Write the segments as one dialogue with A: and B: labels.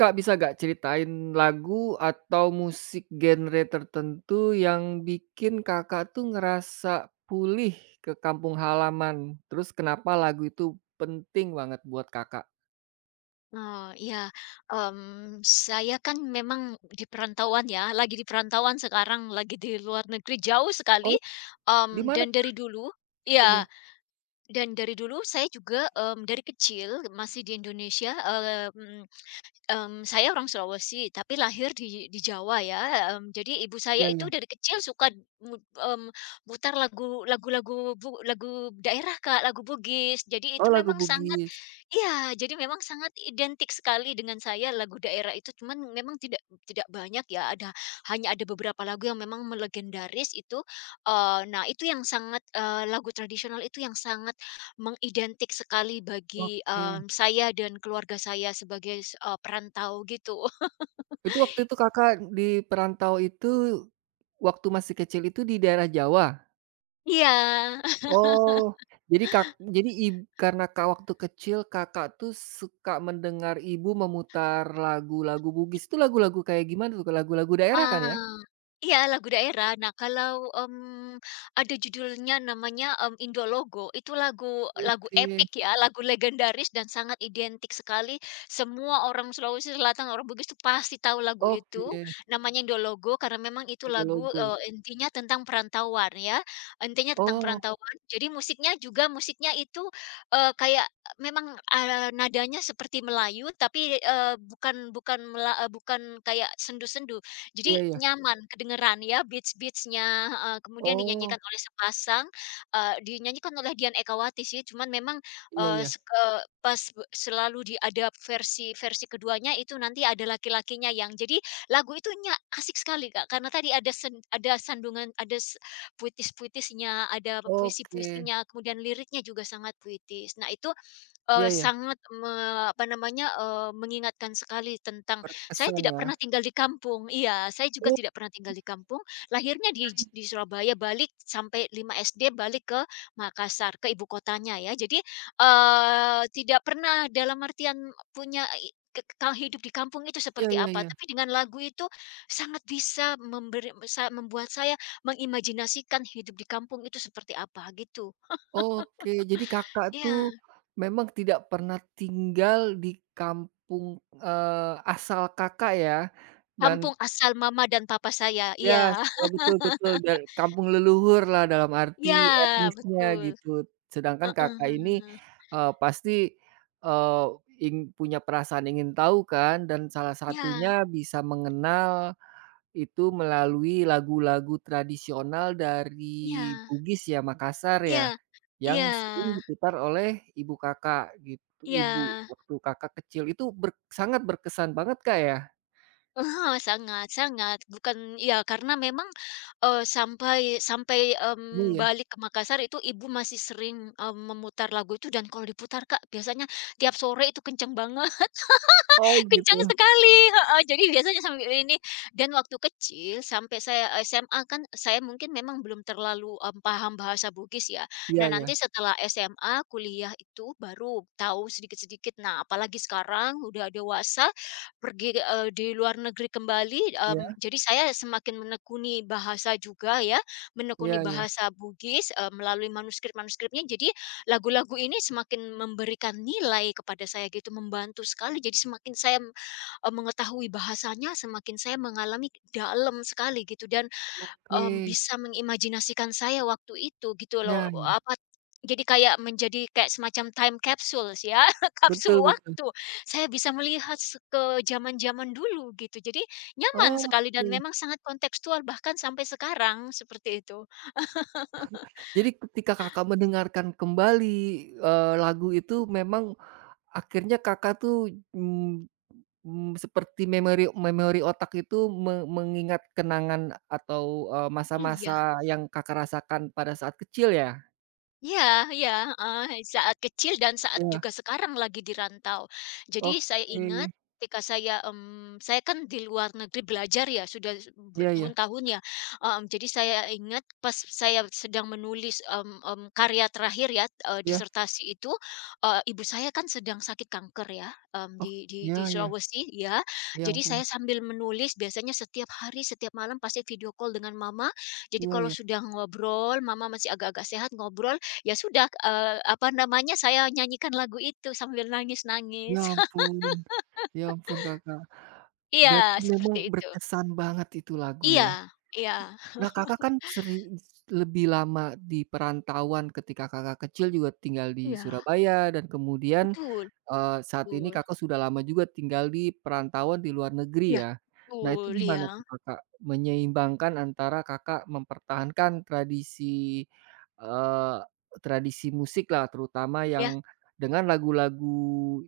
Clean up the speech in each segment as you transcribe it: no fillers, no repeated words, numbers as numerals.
A: Kak, bisa gak ceritain lagu atau musik genre tertentu yang bikin Kakak tuh ngerasa pulih ke kampung halaman? Terus kenapa lagu itu penting banget buat Kakak?
B: Oh, iya, saya kan memang di perantauan ya, lagi di perantauan sekarang, lagi di luar negeri jauh sekali,
A: Oh, di mana?
B: dan dari dulu
A: Iya
B: ya,
A: iya,
B: dan dari dulu saya juga, dari kecil masih di Indonesia. mmm saya orang Sulawesi, tapi lahir di Jawa ya, jadi ibu saya
A: iya iya.
B: itu dari kecil suka mut mmm, mutar lagu-lagu lagu daerah Kak, lagu Bugis. Jadi itu
A: Oh, lagu
B: memang sangat.
A: Bugis.
B: Iya, jadi memang sangat identik sekali dengan saya lagu daerah itu, cuman memang tidak tidak banyak ya, ada hanya ada beberapa lagu yang memang melegendaris itu, nah itu yang sangat lagu tradisional itu yang sangat mengidentik sekali bagi,
A: Oke.
B: saya dan keluarga saya sebagai, perantau gitu.
A: Itu waktu itu Kakak di perantau itu, waktu masih kecil itu di daerah Jawa?
B: Iya.
A: Oh, jadi Kak jadi ibu karena Kak waktu kecil Kakak tuh suka mendengar ibu memutar lagu-lagu Bugis, itu lagu-lagu kayak gimana tuh, lagu-lagu daerah kan ya?
B: Ah, iya lagu daerah. Nah kalau, ada judulnya namanya, Indologo itu lagu lagu
A: Oke
B: epik ya, lagu legendaris dan sangat identik sekali. Semua orang Sulawesi Selatan, orang Bugis itu pasti tahu lagu itu,
A: oke,
B: namanya Indologo karena memang itu
A: udah
B: lagu,
A: logo.
B: intinya tentang perantauan ya, intinya tentang
A: Oh,
B: perantauan. Jadi musiknya juga musiknya itu, kayak memang, nadanya seperti Melayu tapi, eee, bukan bukan mela eee, bukan kayak sendu-sendu. Jadi
A: iya iya.
B: nyaman kedengeran ya beatsnya kemudian dinyanyikan
A: Oh,
B: oleh sepasang, dinyanyikan oleh Dian Ekawati sih, cuman memang,
A: iya
B: eee,
A: iya.
B: seke pas be selalu di ada versi versi keduanya itu nanti ada laki-lakinya yang jadi lagu itu nya asik sekali, Kak, karena tadi ada ada sandungan ada puitis-puitisnya, ada
A: Oke,
B: puisi-puisinya, kemudian liriknya juga sangat puitis. Nah itu.
A: iya
B: Eee,
A: iya,
B: sangat me Apa namanya, mengingatkan sekali tentang saya
A: berkesan
B: tidak
A: ya.
B: pernah tinggal di kampung, iya, saya juga
A: Oh,
B: tidak pernah tinggal di kampung, lahirnya di Surabaya, balik sampai 5 SD, balik ke Makassar, ke ibu kotanya ya. Jadi, tidak pernah dalam artian punya i ke kekal hidup di kampung itu
A: iya
B: seperti
A: iya
B: apa,
A: iya.
B: tapi dengan lagu itu sangat bisa memberi sa membuat saya mengimajinasikan hidup di kampung itu seperti apa, gitu.
A: Oke, jadi Kakak tuh
B: Iya.
A: memang tidak pernah tinggal di kampung, asal Kakak ya, dan
B: Kampung asal mama dan papa saya, iya.
A: ya iya, betul betul, biar kampung leluhur lah dalam
B: Iya,
A: arti etnisnya
B: betul.
A: gitu. Sedangkan
B: Heeh,
A: Kakak ini,
B: heeh.
A: pasti, eee, ing punya perasaan ingin tahu kan dan salah
B: Iya,
A: satunya bisa mengenal itu melalui lagu-lagu tradisional dari
B: iya,
A: Bugis ya, Makassar ya,
B: iya, iya,
A: yang sering diputar oleh ibu Kakak gitu ibu
B: iya.
A: waktu Kakak kecil. Itu ber sangat berkesan banget Kak ya?
B: Heeh, sangat sangat. Bukan ya, karena memang, eee, sampai sampai,
A: Iya ya?
B: balik ke Makassar itu ibu masih sering, memutar lagu itu dan kalau diputar Kak, biasanya tiap sore itu kenceng banget.
A: Oh
B: Kencang
A: gitu.
B: sekali, heeh. Jadi biasanya sambil ini dan waktu kecil sampai saya SMA kan saya mungkin memang belum terlalu, paham bahasa Bugis ya.
A: Iya
B: Nah
A: iya.
B: nanti setelah SMA, kuliah itu baru tahu sedikit-sedikit. Nah apalagi sekarang udah dewasa, pergi, di luar negeri kembali,
A: Iya?
B: jadi saya semakin menekuni bahasa juga ya,
A: Iya
B: menekuni
A: iya.
B: bahasa Bugis, melalui manuskrip-manuskripnya. Jadi lagu-lagu ini semakin memberikan nilai kepada saya gitu, membantu sekali. Jadi semakin saya, mengetahui bahasanya, semakin saya mengalami dalam sekali gitu dan,
A: Oke,
B: bisa mengimajinasikan saya waktu itu gitu
A: ya,
B: loh,
A: iya,
B: apa, jadi kayak menjadi kayak semacam time capsules ya,
A: betul
B: kapsul
A: betul.
B: waktu. Saya bisa melihat ke zaman-zaman dulu gitu. Jadi nyaman sekali dan
A: Oke.
B: memang sangat kontekstual bahkan sampai sekarang, seperti itu.
A: Jadi ketika Kakak mendengarkan kembali, lagu itu memang akhirnya Kakak tuh, mmm seperti memori memori otak itu me mengingat kenangan atau,
B: Iya.
A: masa-masa yang Kakak rasakan pada saat kecil ya?
B: Iya, iya, heeh, saat kecil dan saat
A: Iya,
B: juga sekarang lagi di rantau. Jadi saya ingat
A: oke.
B: ketika saya, saya kan di luar negeri belajar ya, sudah
A: Iya iya
B: bertahun-tahun ya, jadi saya ingat pas saya sedang menulis, karya terakhir ya,
A: iya,
B: disertasi itu, ibu saya kan sedang sakit kanker ya,
A: ok iya
B: di
A: iya,
B: Sulawesi ya.
A: ya
B: Jadi
A: ampun,
B: saya sambil menulis biasanya setiap hari, setiap malam pasti video call dengan mama. Jadi
A: iya
B: kalau
A: iya.
B: sudah ngobrol, mama masih agak-agak sehat, ngobrol. Ya sudah, apa namanya, saya nyanyikan lagu itu sambil nangis-nangis.
A: Ya ampun ya ampun Kakak, berarti
B: Iya,
A: memang
B: seperti itu.
A: berkesan banget itu lagu ya?
B: Iya, iya,
A: Nah, Kakak kan sering lebih lama di perantauan ketika Kakak kecil juga tinggal di
B: iya,
A: Surabaya dan kemudian,
B: betul,
A: saat ini
B: betul.
A: Kakak sudah lama juga tinggal di perantauan di luar negeri
B: Iya,
A: ya. Nah, itu
B: betul,
A: gimana tuh
B: iya.
A: Kakak menyeimbangkan antara Kakak mempertahankan tradisi, eee, tradisi musik lah terutama
B: Iya,
A: yang dengan lagu-lagu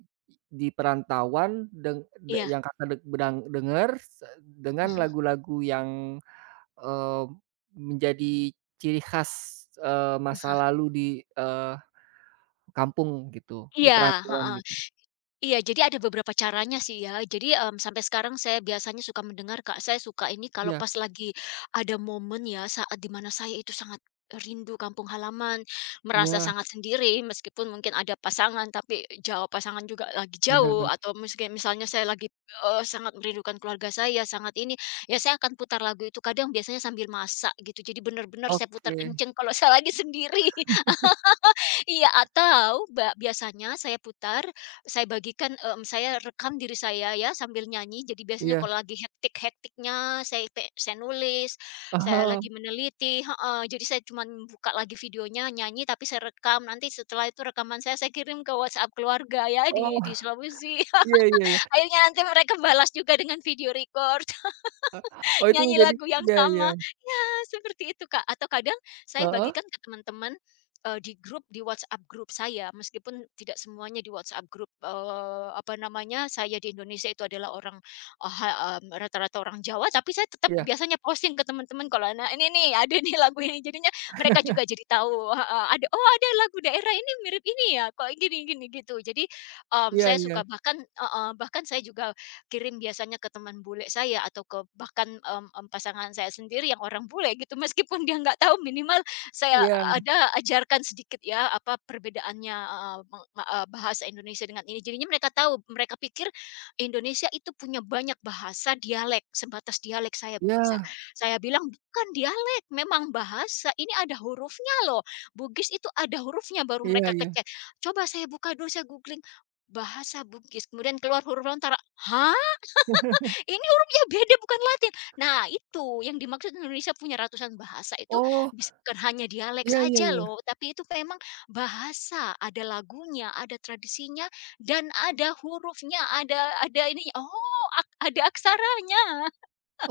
A: di perantauan deng de
B: iya.
A: yang Kakak deg bedang denger se dengan lagu-lagu yang Eee, menjadi ciri khas, masa lalu di, eee, kampung gitu, di
B: Iya,
A: perantauan
B: heeh.
A: gitu.
B: Iya, jadi ada beberapa caranya sih ya. Jadi, sampai sekarang saya biasanya suka mendengar, Kak. Saya suka ini kalau
A: Iya
B: pas lagi ada momen ya, saat di mana saya itu sangat rindu kampung halaman, merasa
A: iya,
B: sangat sendiri meskipun mungkin ada pasangan, tapi jauh pasangan juga lagi jauh
A: benar-benar.
B: atau mungkin misalnya saya lagi, sangat merindukan keluarga saya, sangat ini, ya saya akan putar lagu itu, kadang biasanya sambil masak gitu. Jadi benar-benar saya putar
A: Oke,
B: kenceng kalau saya lagi sendiri. Iya, atau biasanya saya putar, saya bagikan, saya rekam diri saya ya sambil nyanyi. Jadi biasanya
A: iya.
B: kalau lagi hektik-hektiknya saya nulis, saya lagi meneliti heeh, jadi saya cuma buka lagi videonya, nyanyi tapi saya rekam. Nanti setelah itu rekaman saya kirim ke WhatsApp keluarga ya
A: Oh
B: di
A: oh,
B: Sulawesi.
A: iya iya iya.
B: Akhirnya nanti mereka balas juga dengan video record.
A: Oh itu
B: Nyanyi
A: menjadi
B: lagu yang
A: iya iya,
B: sama. Ya, seperti itu, Kak. Atau kadang saya
A: heeh,
B: bagikan ke teman-teman, di grup, di WhatsApp grup saya, meskipun tidak semuanya di WhatsApp grup, apa namanya, saya di Indonesia itu adalah orang, rata-rata orang Jawa, tapi saya tetap
A: iya,
B: biasanya posting ke teman-teman kalau, "Nah, ini nih, ada nih lagu ini." Jadinya mereka juga jadi tahu heeh, ada, "Oh, ada lagu daerah ini mirip ini ya, kok gini gini." Gitu. Jadi,
A: iya
B: saya
A: iya,
B: suka bahkan heeh, bahkan saya juga kirim biasanya ke teman bule saya atau ke bahkan, pasangan saya sendiri yang orang bule gitu, meskipun dia nggak tahu minimal saya
A: iya,
B: ada ajarkan sedikit ya, apa perbedaannya, heeh, bahasa Indonesia dengan ini. Jadinya mereka tahu, mereka pikir Indonesia itu punya banyak bahasa dialek, sebatas dialek
A: iya,
B: saya bilang, "Bukan dialek, memang bahasa, ini ada hurufnya loh, Bugis itu ada hurufnya." Baru
A: iya
B: mereka
A: iya.
B: kecek. Coba saya buka dulu, saya googling, bahasa Bugis, kemudian keluar huruf lontar, "Hah?" Ini hurufnya beda bukan Latin. Nah itu yang dimaksud Indonesia punya ratusan bahasa itu
A: Oh,
B: bukan hanya dialek
A: iya iya
B: saja
A: iya.
B: loh, tapi itu memang bahasa, ada lagunya, ada tradisinya, dan ada hurufnya, ada ini oh ak ada aksaranya.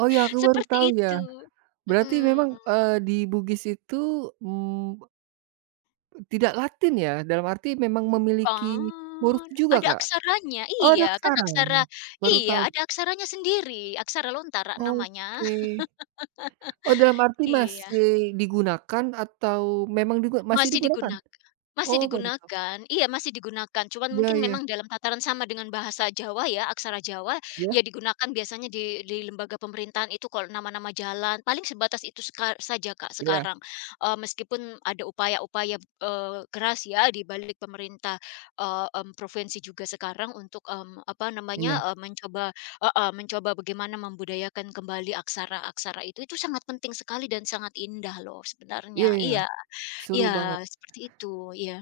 A: Oh ya, aku baru tahu
B: Seperti
A: ya.
B: itu.
A: Berarti
B: Mhm,
A: memang, di Bugis itu, mmm, tidak Latin ya? Dalam arti memang memiliki huruf
B: kan,
A: juga,
B: ada
A: Kak?
B: aksaranya,
A: Oh,
B: iya kan
A: Laksaranya?
B: aksara
A: Baru
B: iya
A: tahu.
B: ada aksaranya sendiri, aksara lontara namanya.
A: Oke. Oh, dalam arti
B: Iya.
A: masih digunakan atau memang digu masih
B: Masih
A: digunakan?
B: digunak Masih
A: Oh, baru tahu.
B: digunakan, iya masih digunakan, cuman
A: Iya
B: mungkin
A: iya.
B: memang dalam tataran sama dengan bahasa Jawa ya, aksara Jawa,
A: Iya?
B: ya digunakan biasanya di lembaga pemerintahan itu kalau nama-nama jalan, paling sebatas itu saja Kak
A: Iya
B: sekarang. Meskipun ada upaya-upaya, keras ya di balik pemerintah, provinsi juga sekarang untuk, apa
A: iya.
B: namanya, mencoba heeh, mencoba bagaimana membudayakan kembali aksara-aksara itu sangat penting sekali dan sangat indah loh
A: Iya
B: sebenarnya,
A: iya.
B: iya.
A: Seru
B: Iya,
A: banget.
B: seperti itu, iya.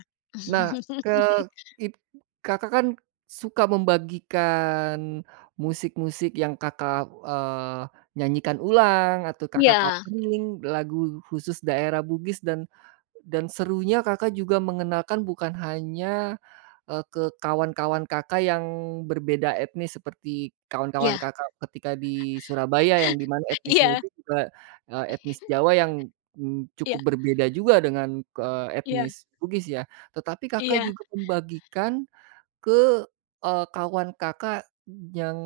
A: Nah, ke it Kakak kan suka membagikan musik-musik yang Kakak, nyanyikan ulang atau Kakak
B: Iya,
A: covering lagu khusus daerah Bugis dan serunya Kakak juga mengenalkan bukan hanya, ke kawan-kawan Kakak yang berbeda etnis seperti kawan-kawan
B: iya,
A: Kakak ketika di Surabaya yang dimana etnisnya
B: iya,
A: itu juga, etnis Jawa yang,
B: iya,
A: cukup berbeda juga dengan, etnis Bugis ya. Tetapi Kakak
B: iya, iya,
A: juga membagikan ke, kawan Kakak yang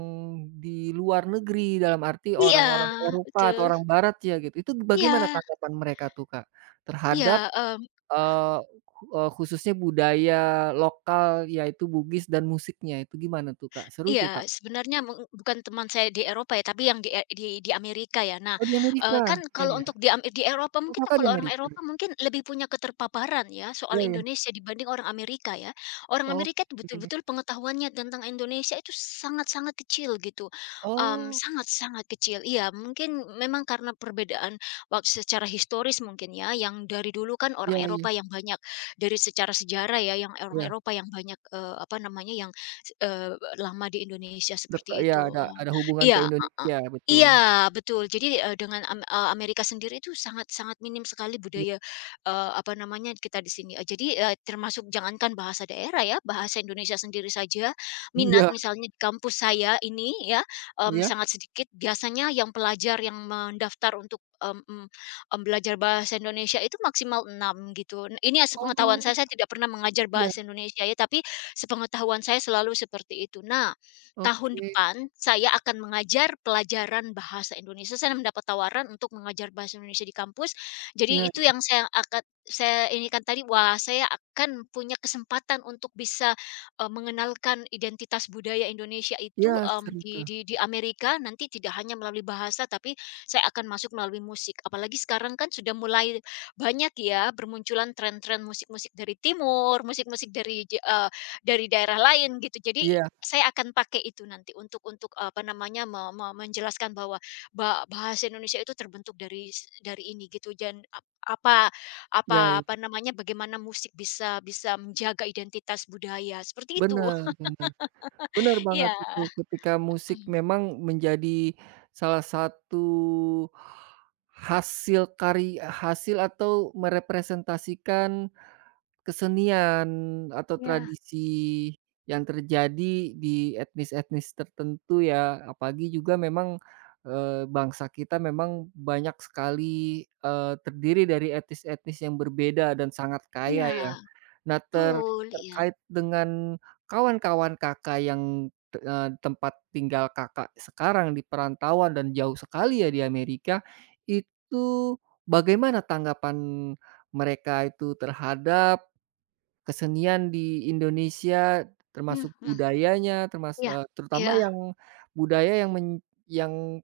A: di luar negeri, dalam arti
B: iya,
A: orang-orang Eropa atau
B: betul.
A: orang barat ya gitu. Itu bagaimana
B: Iya,
A: tanggapan mereka tuh, Kak, terhadap
B: iya, mmm
A: Eee, eee, khususnya budaya lokal yaitu Bugis dan musiknya itu gimana tuh, Kak? Seru tuh, Kak?
B: iya, sebenarnya meng bukan teman saya di Eropa ya, tapi yang di e di di Amerika ya. Nah,
A: Oh, di Amerika?
B: kan
A: Iya
B: kalau
A: iya.
B: untuk di Eropa
A: Oh,
B: mungkin
A: Kakak di
B: kalau orang
A: Amerika?
B: Eropa mungkin lebih punya keterpaparan ya soal
A: Iya iya.
B: Indonesia dibanding orang Amerika ya. Orang Amerika itu
A: Oke.
B: betul-betul pengetahuannya tentang Indonesia itu sangat-sangat kecil gitu,
A: Oh,
B: sangat-sangat kecil. Iya, mungkin memang karena perbedaan waktu secara historis mungkin ya, yang dari dulu kan
A: iya
B: orang
A: iya
B: Eropa yang banyak dari secara sejarah ya, yang orang
A: iya.
B: Eropa yang banyak, apa namanya, yang eee, lama di Indonesia
A: Deka
B: seperti
A: iya,
B: itu, oh,
A: ada hubungan ke
B: iya, heeh.
A: Indonesia, betul.
B: Iya, betul. Jadi, eee, dengan am eee, Amerika sendiri itu sangat sangat minim sekali
A: I
B: budaya, apa namanya, kita di sini. Jadi, termasuk jangankan bahasa daerah ya, bahasa Indonesia sendiri saja,
A: iya
B: minat misalnya di kampus saya ini ya,
A: iya?
B: sangat sedikit. Biasanya yang pelajar yang mendaftar untuk, belajar bahasa Indonesia itu maksimal 6 gitu. Nah, ini ya sepengetahuan
A: Oh,
B: saya tidak pernah mengajar
A: iya.
B: bahasa Indonesia ya, tapi sepengetahuan saya selalu seperti itu. Nah, tahun
A: Oke.
B: depan saya akan mengajar pelajaran bahasa Indonesia. Saya mendapat tawaran untuk mengajar bahasa Indonesia di kampus. Jadi
A: Iya
B: itu yang saya akan saya ini kan tadi wah saya akan punya kesempatan untuk bisa eh, mengenalkan identitas budaya Indonesia
A: iya,
B: itu em,
A: seru
B: di,
A: tuh.
B: di di Amerika nanti tidak hanya melalui bahasa tapi saya akan masuk melalui musik. Apalagi sekarang kan sudah mulai banyak ya bermunculan tren-tren musik-musik dari timur, musik-musik dari daerah lain gitu. Jadi
A: Iya
B: saya akan pakai itu nanti untuk, apa namanya, me me menjelaskan bahwa bahasa Indonesia itu terbentuk dari ini gitu dan ap apa
A: iya
B: apa apa
A: iya.
B: namanya, bagaimana musik bisa bisa menjaga identitas budaya, seperti itu.
A: Bener bener. Benar banget
B: Iya.
A: itu, ketika musik
B: Mhm.
A: memang menjadi salah satu hasil kari hasil atau merepresentasikan kesenian atau
B: Iya,
A: tradisi yang terjadi di etnis-etnis tertentu ya, apalagi juga memang, bangsa kita memang banyak sekali, terdiri dari etnis-etnis yang berbeda dan sangat kaya ya.
B: iya,
A: Nah, ter
B: betul, iya.
A: terkait dengan kawan-kawan Kakak yang, tempat tinggal Kakak sekarang di perantauan dan jauh sekali ya di Amerika, itu bagaimana tanggapan mereka itu terhadap kesenian di Indonesia,
B: Mhm,
A: termasuk
B: mhm.
A: budayanya, termas
B: Iya,
A: eh, terutama
B: iya.
A: yang budaya yang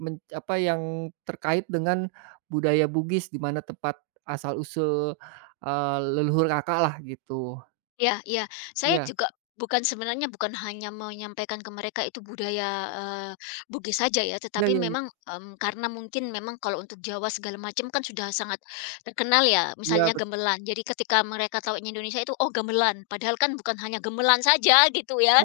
A: men apa, yang terkait dengan budaya Bugis di mana tempat asal usul, leluhur Kakak lah gitu?
B: Iya, iya. Saya
A: Iya,
B: juga bukan sebenarnya bukan hanya menyampaikan ke mereka itu budaya, eee, Bugis saja ya,
A: iya
B: tetapi
A: iya iya,
B: memang, karena mungkin memang kalau untuk Jawa segala macam kan sudah sangat terkenal ya,
A: iya
B: misalnya
A: betul.
B: gamelan. Jadi ketika mereka tahu ini Indonesia itu, "Oh gamelan," padahal kan bukan hanya gamelan saja gitu ya.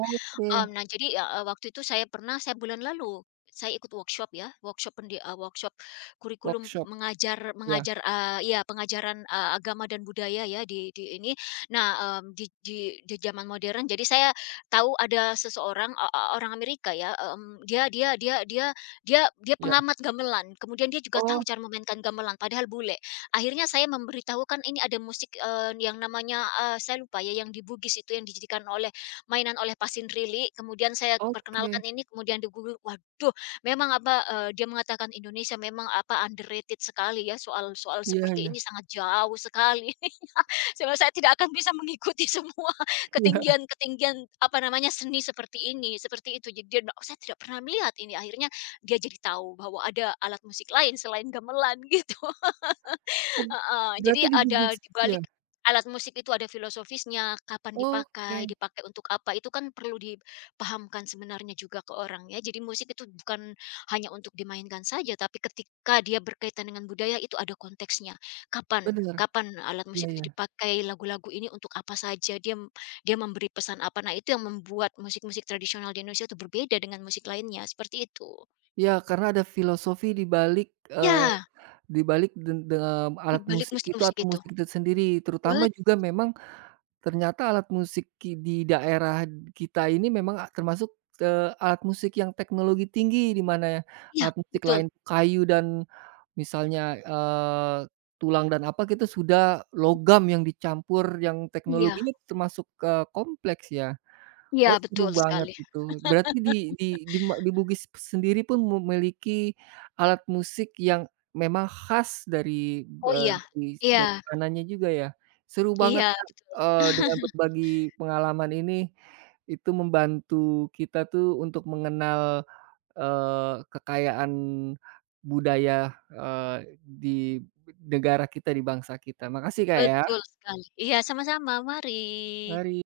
B: Nah jadi, ya, waktu itu saya pernah saya bulan lalu, saya ikut workshop ya, workshop kurikulum
A: workshop,
B: mengajar
A: iya
B: mengajar, iya pengajaran, agama dan budaya ya di ini. Nah, di zaman modern jadi saya tahu ada seseorang, o o orang Amerika ya, mmm, dia dia dia dia dia dia
A: iya.
B: pengamat gamelan, kemudian dia juga tahu
A: Oh,
B: cara memainkan gamelan padahal bule. Akhirnya saya memberitahukan ini ada musik, yang namanya, saya lupa ya yang di Bugis itu yang dijadikan oleh mainan oleh Pasindrili, kemudian saya
A: oke,
B: perkenalkan ini, kemudian di Google, waduh memang apa, dia mengatakan Indonesia memang apa, underrated sekali ya, soal-soal
A: iya
B: seperti
A: iya
B: ini sangat jauh sekali. Sebenarnya saya tidak akan bisa mengikuti semua
A: iya.
B: ketinggian-ketinggian, apa namanya, seni seperti ini, seperti itu. Jadi dia, oh saya tidak pernah melihat ini, akhirnya dia jadi tahu bahwa ada alat musik lain selain gamelan gitu.
A: Oh,
B: Heeh, jadi
A: berarti digigit,
B: ada di
A: iya,
B: balik alat musik itu ada filosofisnya, kapan dipakai,
A: oke,
B: dipakai untuk apa, itu kan perlu dipahamkan sebenarnya juga ke orang ya. Jadi musik itu bukan hanya untuk dimainkan saja, tapi ketika dia berkaitan dengan budaya itu ada konteksnya. Kapan
A: bener,
B: Kapan alat
A: iya
B: musik itu
A: iya.
B: dipakai, lagu-lagu ini untuk apa saja, dia dia memberi pesan apa. Nah, itu yang membuat musik-musik tradisional di Indonesia itu berbeda dengan musik lainnya, seperti itu.
A: Iya, karena ada filosofi di balik, eee,
B: Ya,
A: di balik den dengan
B: di
A: alat
B: balik
A: musik itu
B: musik-musik
A: atau
B: itu.
A: musik itu sendiri, terutama
B: Bet
A: juga memang ternyata alat musik ki di daerah kita ini memang a termasuk, alat musik yang teknologi tinggi, di mana ya.
B: iya,
A: Alat musik
B: betul.
A: lain kayu dan misalnya, tulang dan apa, kita sudah logam yang dicampur yang
B: Iya.
A: teknologinya termasuk, kompleks ya.
B: Iya,
A: Oh, seru
B: betul
A: banget
B: sekali.
A: itu. Berarti di di ma di Bugis sendiri pun memiliki alat musik yang memang khas dari,
B: Oh, iya.
A: dari
B: Iya,
A: sananya juga ya? Seru banget,
B: iya,
A: Kak,
B: betul.
A: dengan berbagi pengalaman ini, itu membantu kita tuh untuk mengenal, kekayaan budaya, di negara kita, di bangsa kita. Makasih, Kak, ya.
B: Betul sekali. Iya, sama-sama, mari.
A: Mari.